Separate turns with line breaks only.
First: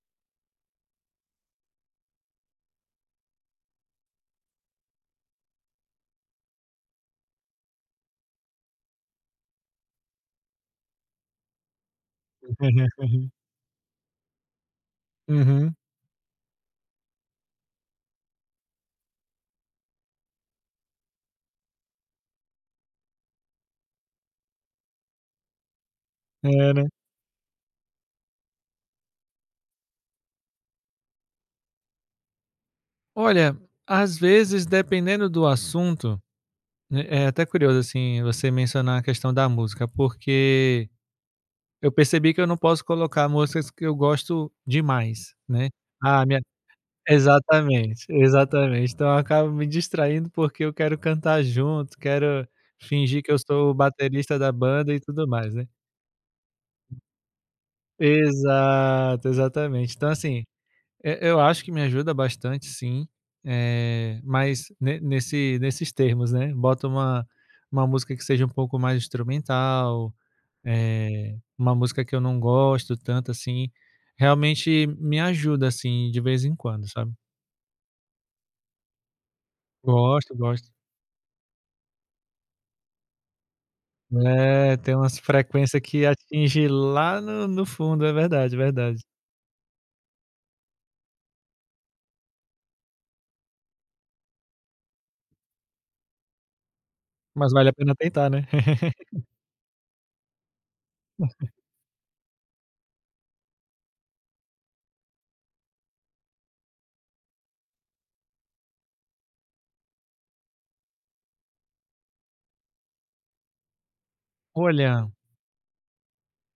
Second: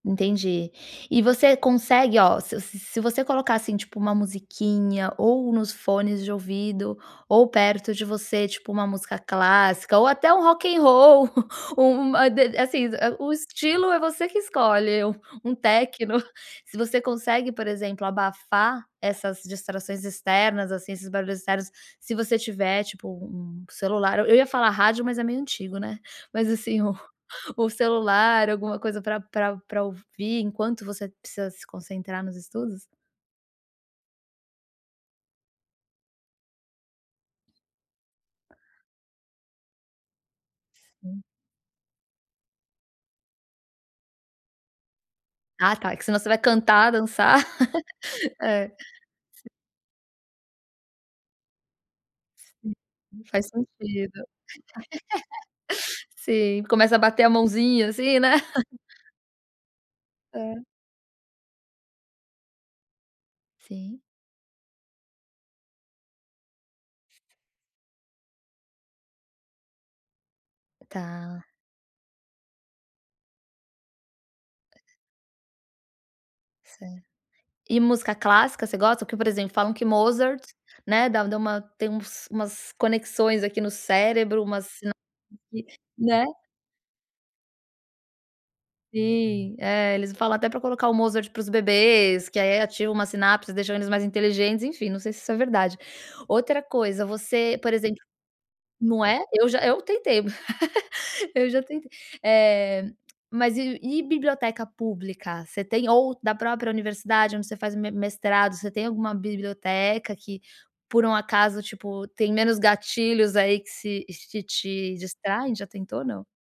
Entendi. E você consegue, ó, se se se você colocar, assim, tipo, uma musiquinha, ou nos fones de ouvido, ou perto de você, tipo, uma música clássica ou até um Rock and Roll, u u uma de assim, hã, o estilo é você que escolhe, u um
Uhum.
Tecno. Se você consegue, por exemplo, abafar essas distrações externas, assim, esses barulhos externos, se você tiver, tipo, um celular eu eu ia falar rádio, mas é meio antigo, né. Mas
É,
assim,
né.
o o celular, alguma coisa, pra pra pra ouvir enquanto você precisa se concentrar nos estudos.
Olha, às vezes, dependendo do assunto, né, é até curioso, assim, você mencionar a questão da música, porque eu percebi que eu não posso colocar músicas que eu gosto demais, né.
Ah tá, que senão
Ah,
você vai
minha
cantar, dançar.
exatamente,
É.
exatamente, então eu acabo me distraindo, porque eu quero cantar junto, quero fingir que eu
Faz
sou o
sentido.
baterista da banda, e tudo mais, né.
Sim, começa a bater a mãozinha assim, né.
Exato, exatamente. Então assim,
Hã.
e eu acho que me ajuda bastante sim,
Sim.
eh, mas ne nesse nesses termos, né. Bota uma uma música que seja um pouco mais instrumental, eh,
Tá.
uma música que eu não gosto tanto assim, realmente me ajuda, assim, de vez em quando,
Cer
sabe.
E música clássica, você gosta? Porque por exemplo, falam que
Gosto,
Mozart,
gosto.
né, dá u dá uma tem uns umas conexões aqui no cérebro,
É,
umas [unintelligible]
tem umas
aqui,
frequência que
né.
atinge lá no no fundo, é verdade, verdade.
Sim, é, eles falam até pra colocar o Mozart para os bebês, que aí ativa uma sinapse e deixam eles mais inteligentes, enfim, não sei se isso é verdade. Outra coisa,
Mas
você,
vale
por
a pena
exemplo
tentar, né.
não é? Eu já eu tentei, eu já tentei. Eh, mas e e biblioteca pública? Você tem, ou da própria universidade onde você faz me mestrado, você tem alguma biblioteca que, por um acaso, tipo, tem menos gatilhos, aí, que se que te
Olha
distraem, já tentou ou não?